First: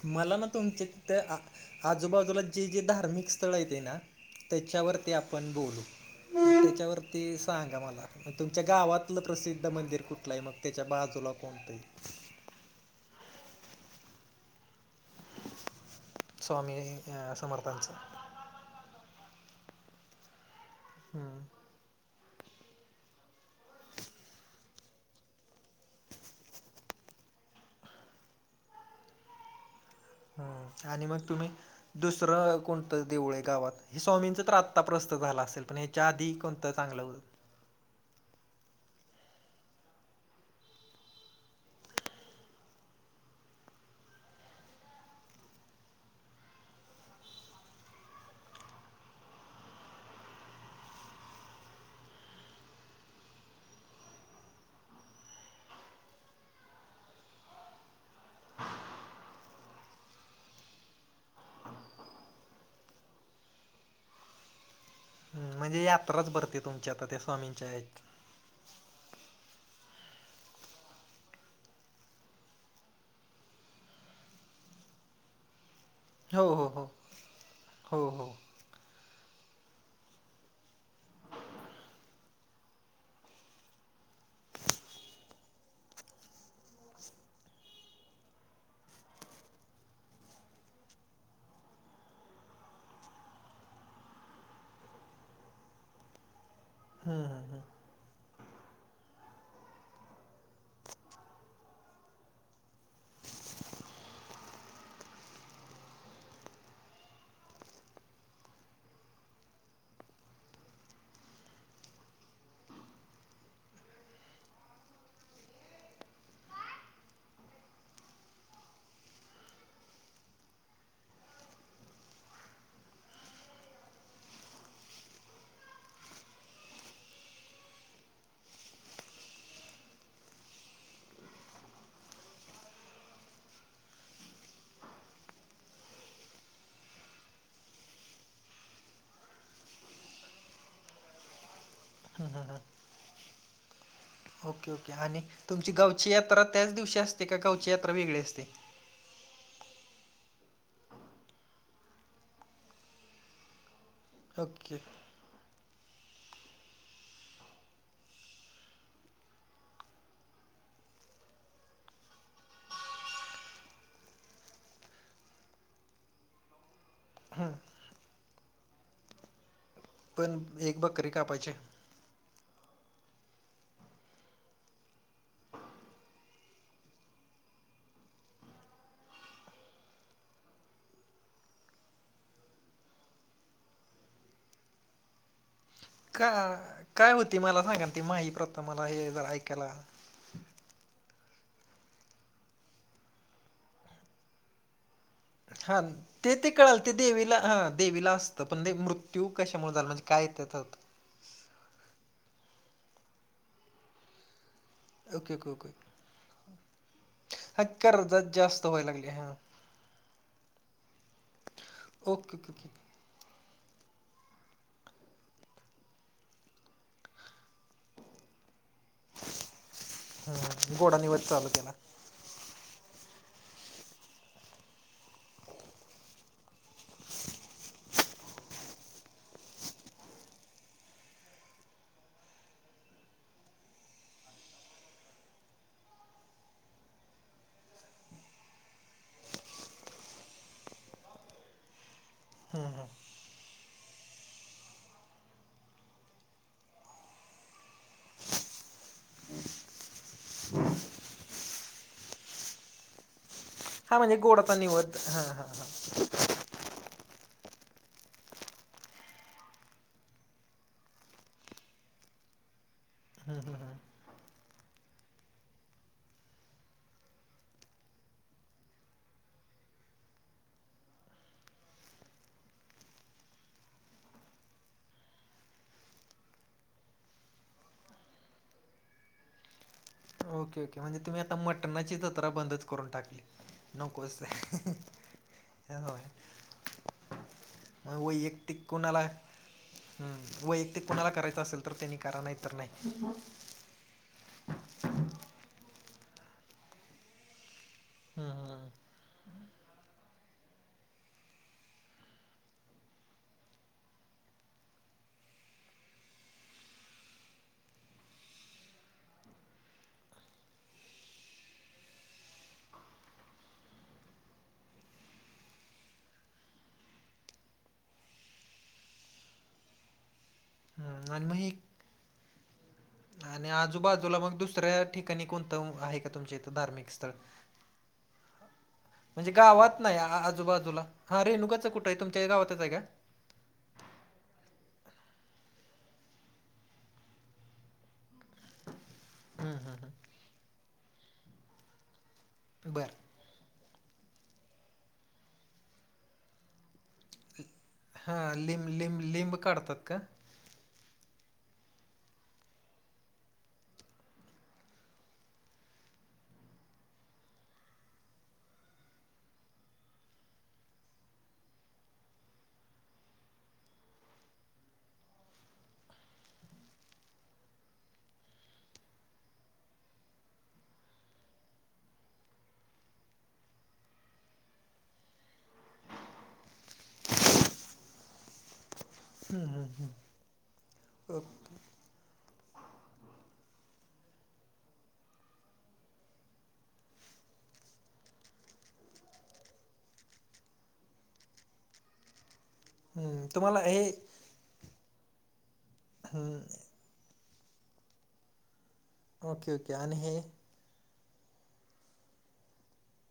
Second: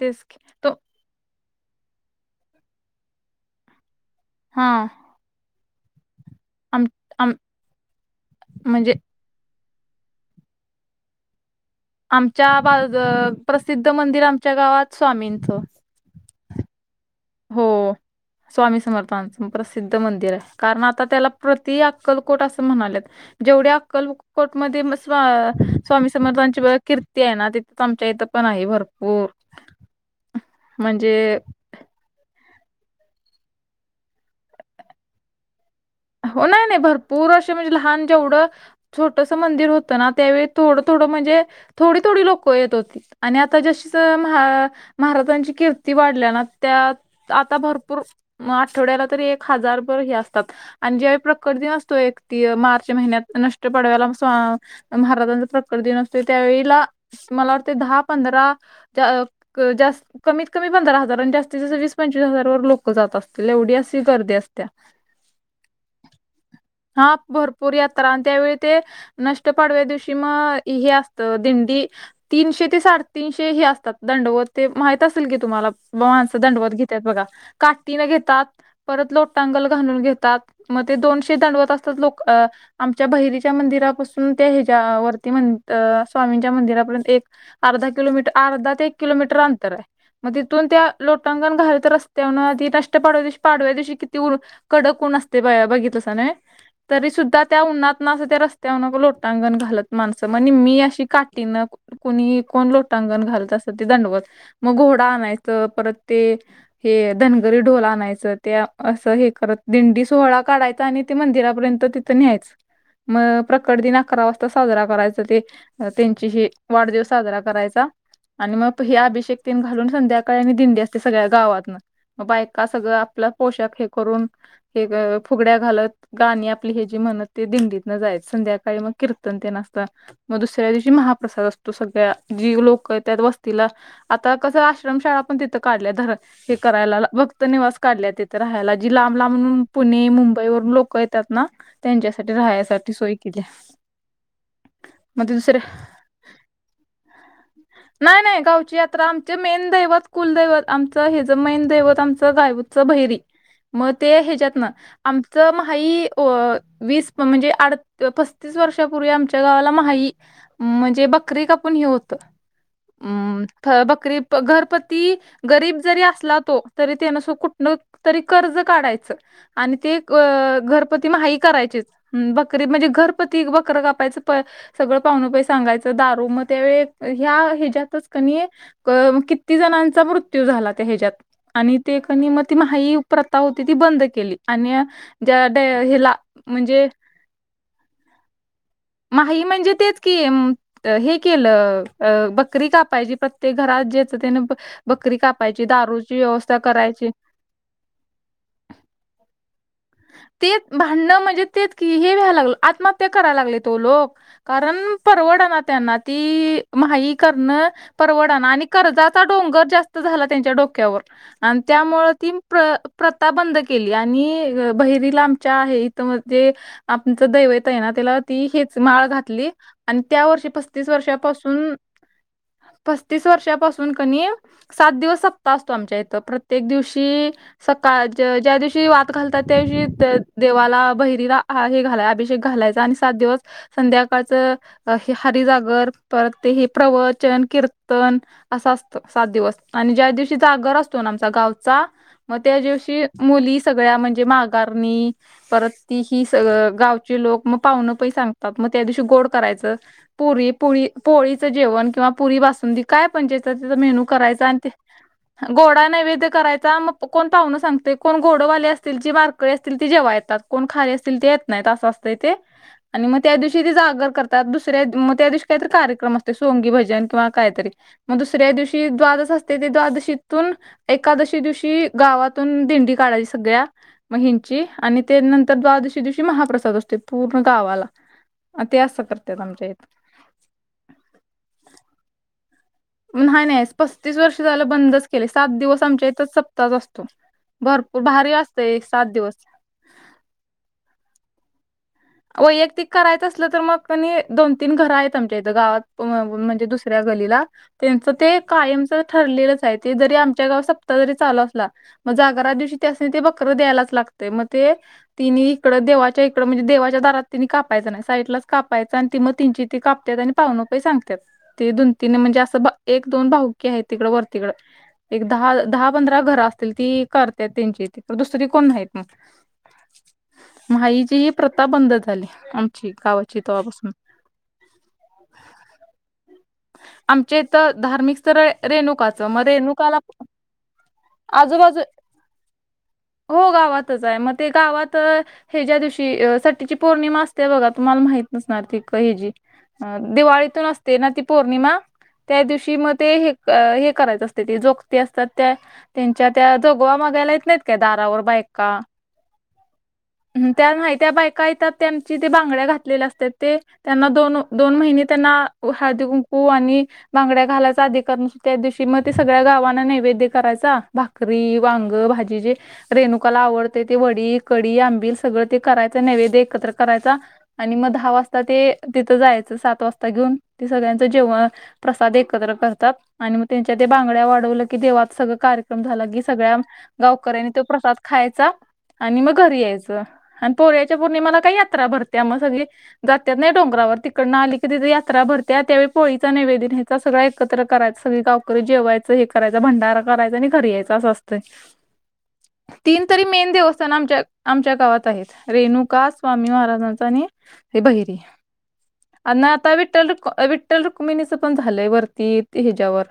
तेच मला की ना तो तुमचे तिथं आ आजूबाजूला जे जे धार्मिक स्थळ आहे ते ना हा त्याच्यावर ते आपण बोलू आम त्याच्यावरती आम सांगा मला म तुमच्या म्हणजे गावातलं प्रसिद्ध मंदिर कुठलं आहे मग त्याच्या बाजूला कोण आमच्या बाज प्रसिद्ध मंदिर आमच्या गावात स्वामींचं स्वामी या हो समर्थानच स्वामी समर्थांचं प्रसिद्ध मंदिर आहे कारण आता त्याला हम्म, प्रती अक्कलकोट असं म्हणालेत जेवढ्या अक्कलकोटमध्ये स् स्वामी समर्थांची कीर्ती आहे ना ते आमच्या इथं पण आहे भरपूर ह आणि मग म्हणजे तुम्ही दुसरं कोणतं देऊळे गावात हे स्वामींच तर आत्ता प्रस्थत झाला असेल पण हे च्या आधी कोणतं चांगलं होतं जे म्हणे लहान जेवढं छोटस मंदिर होतं ना त्यावेळी थोडं, थोडं म्हणजे थोडी, थोडी लोक क येत होती आणि आता जशी महाराजांची कीर्ती वाढल्या ना त्या आता भरपूर आठवड्याला तरी एक हजारभर हे असतात आणि जेहा प्रकट दिन असतो एक ती मार्च महिन्यात नष्ट पडवायाला सा महाराजांचा प्रकर दिन असते त्यावेळेला मला वाटते दहा पंधरा त्या क जास्त कमीत कमी पंधरा हजार आणि जास्त जस वीस पंचवीस हजार वर लोक जात असतील एवढी अशी गर्दी असत्या म्हणजे यात्राच भरते तुमच्या आता हां, त्या स्वामींच्या भरपूर येत यात्रा आणि त्यावेळी ते नष्ट पाडव्या दिवशी मग हे असतं दिंडी तीनशे ते साडेतीनशे हे असतात दंडवत ते माहीत असेल की तुम्हाला ब माणस हो हो दंडवत हो घेतात बघा काटीन हो हो हम्म, घेतात परत लोटटांगल घालून घेतात मग ते दोनशे दांडवत असतात लोक अ आमच्या बहिरीच्या मंदिरापासून त्या हच्या वर्ती म्हणत स्वामींच्या मंदिरापर्यंत एक अर्धा किलोमीटर अर्धा ते एक किलोमीटर अंतर आहे मग तिथून त्या लोटांंगण घालत तर रस्त्यान ती नष्ट पाडवा तवशी पाडव्या दिवशी किती कडक ऊन असते बाया बघितसा नाही तरी हम्म. सुद्धा त्या उन्हात ना असं त्या रस्तवर न लोटांगण घालत माणसं म्हण मी अशी काठीनं कुणी कोण लोटांगण घालत असतं ते दंडवत मग घोडा आणायचं परत ते हे धनगरी ढोल आणायचं ते असं हे करत दिंडी सोहळा काढायात त आणि ते मंदिरापर्यंत तिथं न्यायच मग प्रकट दिन अकरा वाजता साजरा करायचा ते अ त्यांची ही वाढदिवस साजरा करायचा आणि मग हे अभिषेक तन घालून संध्याकाळी आणि दिंडी असते सगळ्या गावात बायका सगळं आपलं पोषक हे करून हे फुगड्या घालत गाणी आपली हे जी म्हणत ते दिंडीत न जायत संध्याकाळी मग कीर्तन तेन असतात मग दुसऱ्या दिवशी महाप्रसाद असतो सगळ्या जी लोकं त्यात वस्तीला आता कसं आश्रमशाळा पण तिथं काढल्या धर हे करायला भक्तनवास काढल्या येते राहायला जी लांब, लांब पुणे, मुंब दबई वून लोक येतात ना त्यांच्यासाठी राहाण्यासाठी सोय केली ओके, ओके आणि तुमची गावची यात्रा त्याच दिवशी असते का गावची यात्रा वेगळी असते ही यात्रा आम जे मेन दैवत कुलदैवत आमचं हिचं मेन दैवत आमचं गायूतचं बैरी मग ते ह्याच्यात ना ओके आमचं महाई वीस म्हणजे आड ततीस वर्षापूर्वी आमच्या गावाला महाई म्हणजे बकरी कापून हे होतं हम् बकरी घरपती गरीब जरी असला तो तरी त्यानसो कुठन तरी कर्ज काढायचं आणि ते पण एक घरपती बकरी माही कापायची करायचेच हम बकरी म्हणजे घरपती बकरं कापायचं प सगळं पाहुनप सांगायचं दारू मग त्यावेळी ह्या हज्यातच कनी किती जणांचा मृत्यू झाला त्या हज्यात आणि ते कणी मग ती माही प्रथा होती ती बंद केली आणि ज्याडे हिला का म्हणजे काय होती मला सांगा ती माही प्रत माही म्हणजे तेच हे केलं बकरी कापायाची प्रत्येक घरात जेच त्याने बकरी कापायची दारूची व्यवस्था करायची ह देवीला असतं पण ते मृत्यू कशामुळे झाला म्हणजे झाला तेच भांडणं म्हणजे ते हे व्यायला लागल आत्महत्या करायला लागले तो लोक कारण ओके परवड ओके ना ओके त्यांना ती माही हा करणं कर्जात परवडाना जास्त आणि व्हायला लागले कर्जाचा हां डोंगर जास्त झाला त्यांच्या डोक्यावर आणि त्यामुळ ओके तीन ओके प्र ओके कथा बंद केली आणि बहिरीला आमच्या आहे इथ म्हणजे आपचं दैवत आहे ना त्याला ती हेच माळ घातली आणि त्या वर्षी हां पस्तीस गोडा निवद चालू केला वर्षापासून, पस्तीस वर्षापासून कनी सात दिवस सप्ता असतो आमच्या इथं प्रत्येक दिवशी सकाळ ज्या दिवशी वात घालतात त्याशी देवाला बहिरीला हे घालाय अभिषेक घालायचा आणि सात दिवस संध्याकाळच हे हारी जागर परत ते हे प्रवचन कीर्तन असं असतं सात दिवस आणि ज्या दिवशी जागर असतो ना आमचा गावचा मग त्या दिवशी मुली सगळ्या म्हणजे माघारणी परत ती ही स गावचे लोक मग पाहुनं पही सांगतात मग त्या दिवशी गोड करायचं पुरी पुळी पोळीचं जेवण किंवा पुरी बासुंदी काय पणजेच त्याचा हा मेनू म्हणजे करायचा गोडाचा आणि ते निवद हां हां गोडा नैवेद्य करायचा मग कोण पाहुन सांगते कोण घोडवाले अस असतील जी बारकळी असतील ती जेव्हा येतात कोण खाली असतील ते येत नाहीत असं असतं ते आणि मग त्या दिवशी ते जागर करतात दुसऱ्या मग त्या दिवशी काहीतरी कार्यक्रम असते सोंगी भजन किंवा काहीतरी मग दुसऱ्या दिवशी द्वादच असते ते द्वादशीतून एकादशी दिवशी गावातून दिंडी काढायची सगळ्या महिंची आणि ते नंतर द्वादशी दिवशी महाप्रसाद असते पूर्ण गावाला अ ते असं करतात आमच्या इथ हां ओके ओके म्हणजे तुम्ही मटणाची जत्रा बंदच करून टाकली नाही, नाही पस्तीस नकोच वर्ष झालं बंदच केले सात दिवस होय आमच्या इथंच सप्ताहच असतो भरपूर मग भारी वैयक्तिक असते एक कोणाला सात दिवस हम्म वैयक्तिक कुणाला करायचं असेल तर त्यांनी करा नाही तरर वैयक्तिक नाही करायचं असलं तर मग दोन, तीन घर आहेत आमच्या इथ गावात म्हणजे दुसऱ्या गलीला त्यांचं हम्म ते हम्म कायमच ठरलेलंच आहे ते जरी आमच्या गाव सपता जरी चालू असला. मग जागरा दिवशी ते अस ते बकर द्यायलाच लागतय मग ते ति इकडे देवाच्या इकडे म्हणजे देवाच च्या दरात तिने कापायं नाही साईड लाच कापायचं आणि त मग तिची त कापत आणि पाऊण रुपये सांगत्यात. ती दोन तीन म्हणजे असं एक दोन भाऊकी आहे तिकडं वर तिकडं एक दहा दहा पंधरा घरं असतील ती करतेत त्यांचीथे तर दुसरी ती कोण नाहीत मग. [unintelligible] हम्म माईची आणि ही मग हे प्रथा बंद झाली, आम आणि आजूबाजूला मग दुसऱ्या ठिकाणी कोणतं आहे का तुमच्या इथं धार्मिक? स्थळ आमच्या इथं धार्मिक स्थर रेनुक म्हणजे गावात नाही आजूबाजूला हा रेणुकाचं आजूबाजू कुठं आहे तुमच्या गावातच आहे का? हो गावातच आहे मग ते गावात हे ज्या दिवशी सट्टीची पौर्णिमा असते बघा तुम्हाला माहि नसणार ती क हजी अ दिवाळीतून असते ना ती पौर्णिमा त्या हम्म दिवशी बर मग ते हे अ हे करायचं असते ते जोगते असतात त्या त्यांच्या त्या जोगवा माग त्याला येत नाहीत का दारावर हां लिंब बाईका लिंब लिंब काढतात का ह त्या नाही त्या बायका येतात त्यांची ते बांगड्या घातलेल्या असतात ते त्यांना दोन दोन महिने त्यांना हळदी कुंकू आणि बांगड्या घालायचा आधी करण त्या दिवशी मग ते सगळ्या गाववाना नैवेद्य करायचा भाक करी वांग भाजी जे रेणुकाला आवडते ते वडी कडी आंबिल सगळं ते करायचं नैवेद्य एकत्र करायचा. आणि मग दहा वाजता ते तिथं जायचं सात वाजता घेऊन ते सगळ्यांचं जेवण प्रसाद एकत्र करतात आणि मग त्यांच्या ते बांगड्या वाढवलं की देवात सगळं कार्यक्रम झाला की सगळ्या गावकऱ्यांनी तो प्रसाद खायचा आणि मग घरी यायचं आणि पोऱ्याच्या अ, पौर्णिमाला काही यात्रा भर त्यामुळे सगळी जातात नाही डोंगरावर तिकडनं आली की तिथ यात्रा भरते त्यावेळी होळीचा निवेदन न्यायचा सगळं एकत्र करायचा सग गावकरी जेवायचं हे करायं भंडारा करायचां आणि घरी यायचं. तास असतंय [unintelligible] तीन तरी हम्म मेन तुम्हाला हे देवस्थान आ आमच्या गावात आहेत रेणू का हम्म स्वामी महाराजांचा आणि हे बहिरी आणि ओके ओके आता विठ्ठल हे रखुमाई, विठ्ठ ठ्ठल रुक्मिणीच पण झालंय वरती ह्याच्यावर.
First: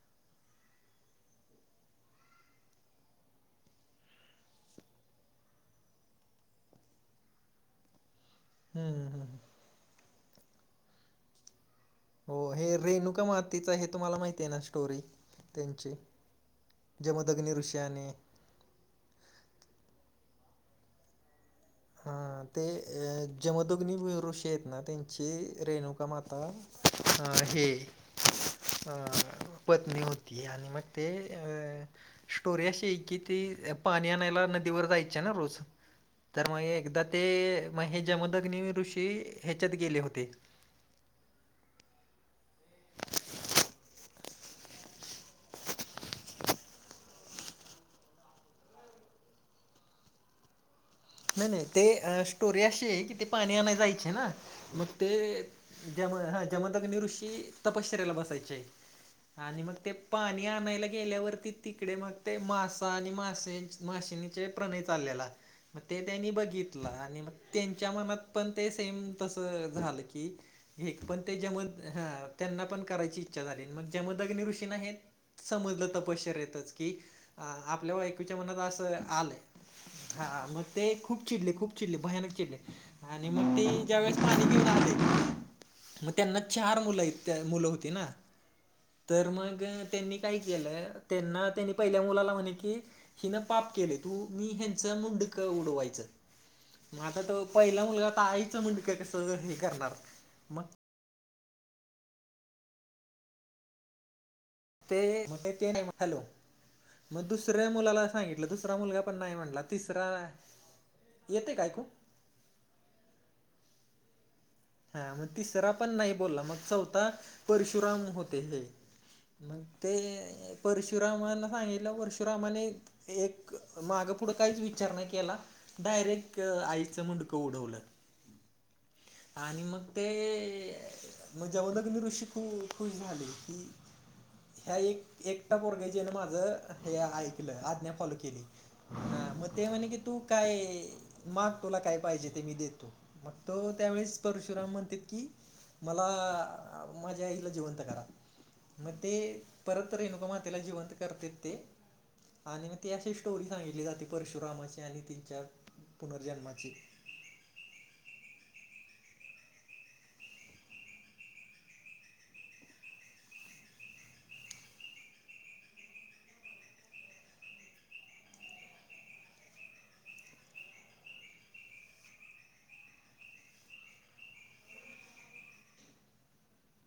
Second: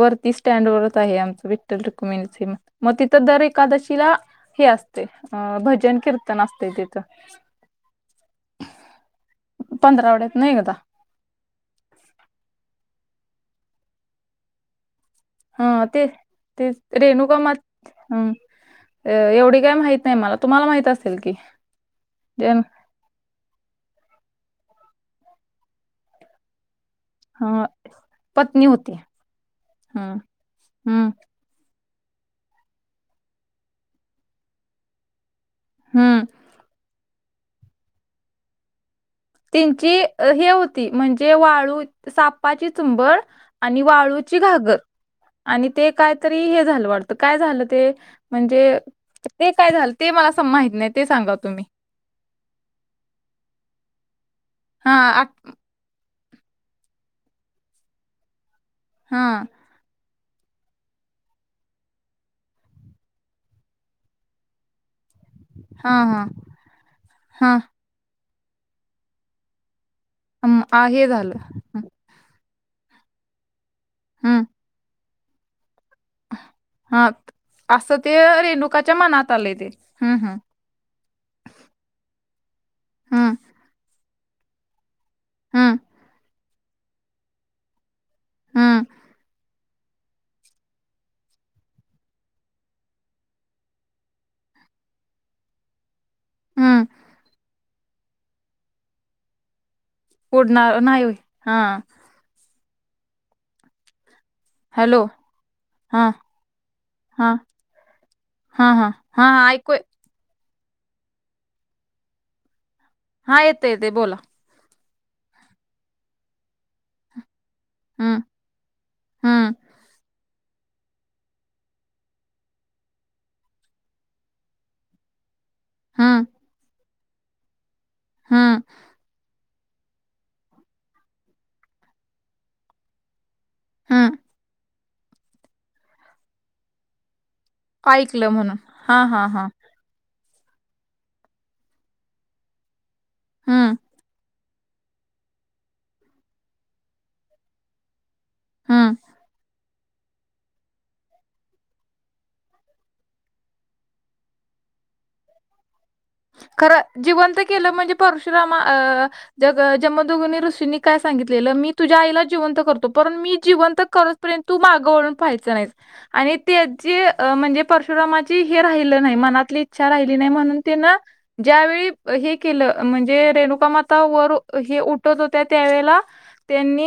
वरती स्टँड वच आहे आमचं विठ्ठल डॉक्युमेंट हे मग तिथं दर एकादशीला हे असते अ भजन कीर्तन असते तिथं हम्म हम्म, हम्म हम्म पंधरा वड्यात नाही एकदा हो हे रेणूका मतीच हे तुम्हाला माहिती आहे ना स्टोरी? हा त्यांची ते ते रेणुका जमदग्नी मात ऋषी आणि हम्म. अ एवढी काय माहित नाही मला तुम्हाला माहित असेल की हा जन ते जमदुग्नी ऋषी येत ना त्यांची रेणुका माता अ हं हे पत्नी होती अ पत्नी हं होती आणि मग ते हं अ स्टोरी अशी आहे की ती पाणी आणायला नदीवर जायची आहे ना रोज हम्म तर मग एकदा ते मग हे जमदग्नी ऋषी ह्याच्यात त्यांची गेले होते हे हो म्हणजे वाळू सापाची चुंबड आणि वाळूची घागर आणि ते कायतरी हे झालं वाटत काय झालं ते म्हणजे ते काय झालं ते मला माहित नाही ते सांगा नाही नाही तुम्ही. ते अ स्टोरी अशी आहे कि ते पाणी आणाय जायचे ना मग हा ते आठ ज्याम हा जमदग्नी ऋषी तपश्चर्यला बसायचे आहे हा आणि मग ते पाणी आणायला गेल्यावरती तिकडे मग ते मासा आणि मासे माशनीचे प्रणय चाललेला मग हा ते हा त्यांनी बघितलं आणि मग हा त्यांच्या मनात पण ते सेम तस झालं की अम, की आ, हे पण झालं त्याच्या म हं ह त्यांना पण करायची इच्छा झाली मग हं, जमदग्नी ऋषींना हे समजलं अ की हा आपल्या असं ते बायकोच्या मनात अस रेणुकाच्या मनात आलंय ते हं हं ह मग ते खूप चिडले, खूप चिडले भयानक चिडले आणि हं मग ते ज्या वेळेस पाणी पिऊन आले हम्म मग त्यांना चार मुलं, मुलं होती ना हम्म तर मग त्यांनी काय केलं त्यांना त्यांनी पहिल्या मुलाला म्हणे की हिन पाप केले तू मी ह्यांच मुंडक मुंडक उडवायचं हम्म मग आता तो पहिला मुलगा आता आईचं मुंडक कसं हे करणार मग पुडणार नाही हा ते हॅलो म्हण ते नाही हा हॅलो मग हा दुसऱ्या मुलाला सांगितलं हा दुसरा हा मुलगा पण हा नाही हा, म्हटला ऐकू तिसरा येते काय ऐकू हा येत येते बोला हा मग तिसरा पण नाही बोलला मग चौथा परशुराम हम्म होते हे हम्म मग ते परशुरामना सांगितलं परशुरामाने एक मागं पुढं काहीच विचार नाही केला हम्म डायरेक्ट आईचं मुंडक उडवल हम् आणि मग ते जमदग्नी ऋषी खूप खुश झाले की हम्म ह्या एक एकटा पोरगा ज्याने माझं हे ऐकलं आज्ञा फॉलो ऐकलं केली म्हणून हा हा मग हा ते म्हणे की तू काय माग तुला काय पाहिजे ते मी देतो मग तो हम्म त्यावेळेस परशुराम म्हणते की मला माझ्या आईला जिवंत करा हम्म मग ते परत रेणुका मातेला जिवंत करतात ते आणि मग ती अशी स्टोरी सांगितली जाते परशुरामाची आणि तिच्या पुनर्जन्माची खरं जिवंत केलं म्हणजे परशुरामा अ जग ज म जमादग्नी ऋषींनी काय सांगितलेलं मी तुझ्या आईला जिवंत करतो पण मी जिवंत करत पर्यंत तू मागे वळून पाहायं नाही आणि त्याची म्हणजे परशुरामाची हे राहिलं नाही मनातली इच्छा राहिली नाही म्हणून ते ना ज्यावेेळी हे केलं म्हणजे रेणुकामाता वर हे उठत होत्या त्यावेेळेला त्यांनी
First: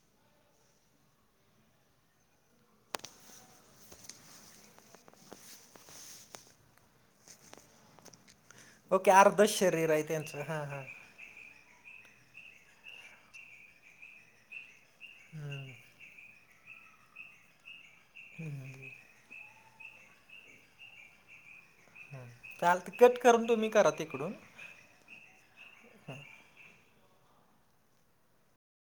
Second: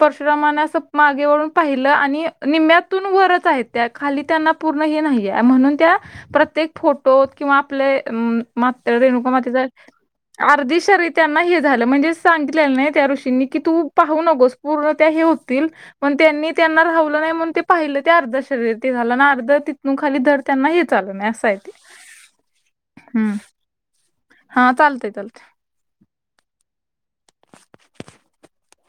परशुरामानास मागे वळून पाहिलं आणि निम्म्यातून वरत आहेत त्या खाली त्यांना पूर्ण हे नाहीे म्हणून त्या प्रत्येक फोटो किंवा आपले मात ओके रेणुका अर्धच मातचा शरीर आहे त्यांचं हां हां अर्धश त्यांना हे झालं म्हणजे सांगितलं नाही त्या ऋषींनी की तू पाहू नकोस पूर्ण त्या हे होतील पण त्यांनी त्यांना रावलं नाही म्हण ते पाहिलं ते अर्ध्या शरीर झालं ना अर्ध मग खाली दर त्यांना हे चाल नाही असंय ते चालत कट हम्म. करून तुम्ही करा तिकडून हा चालतय चालते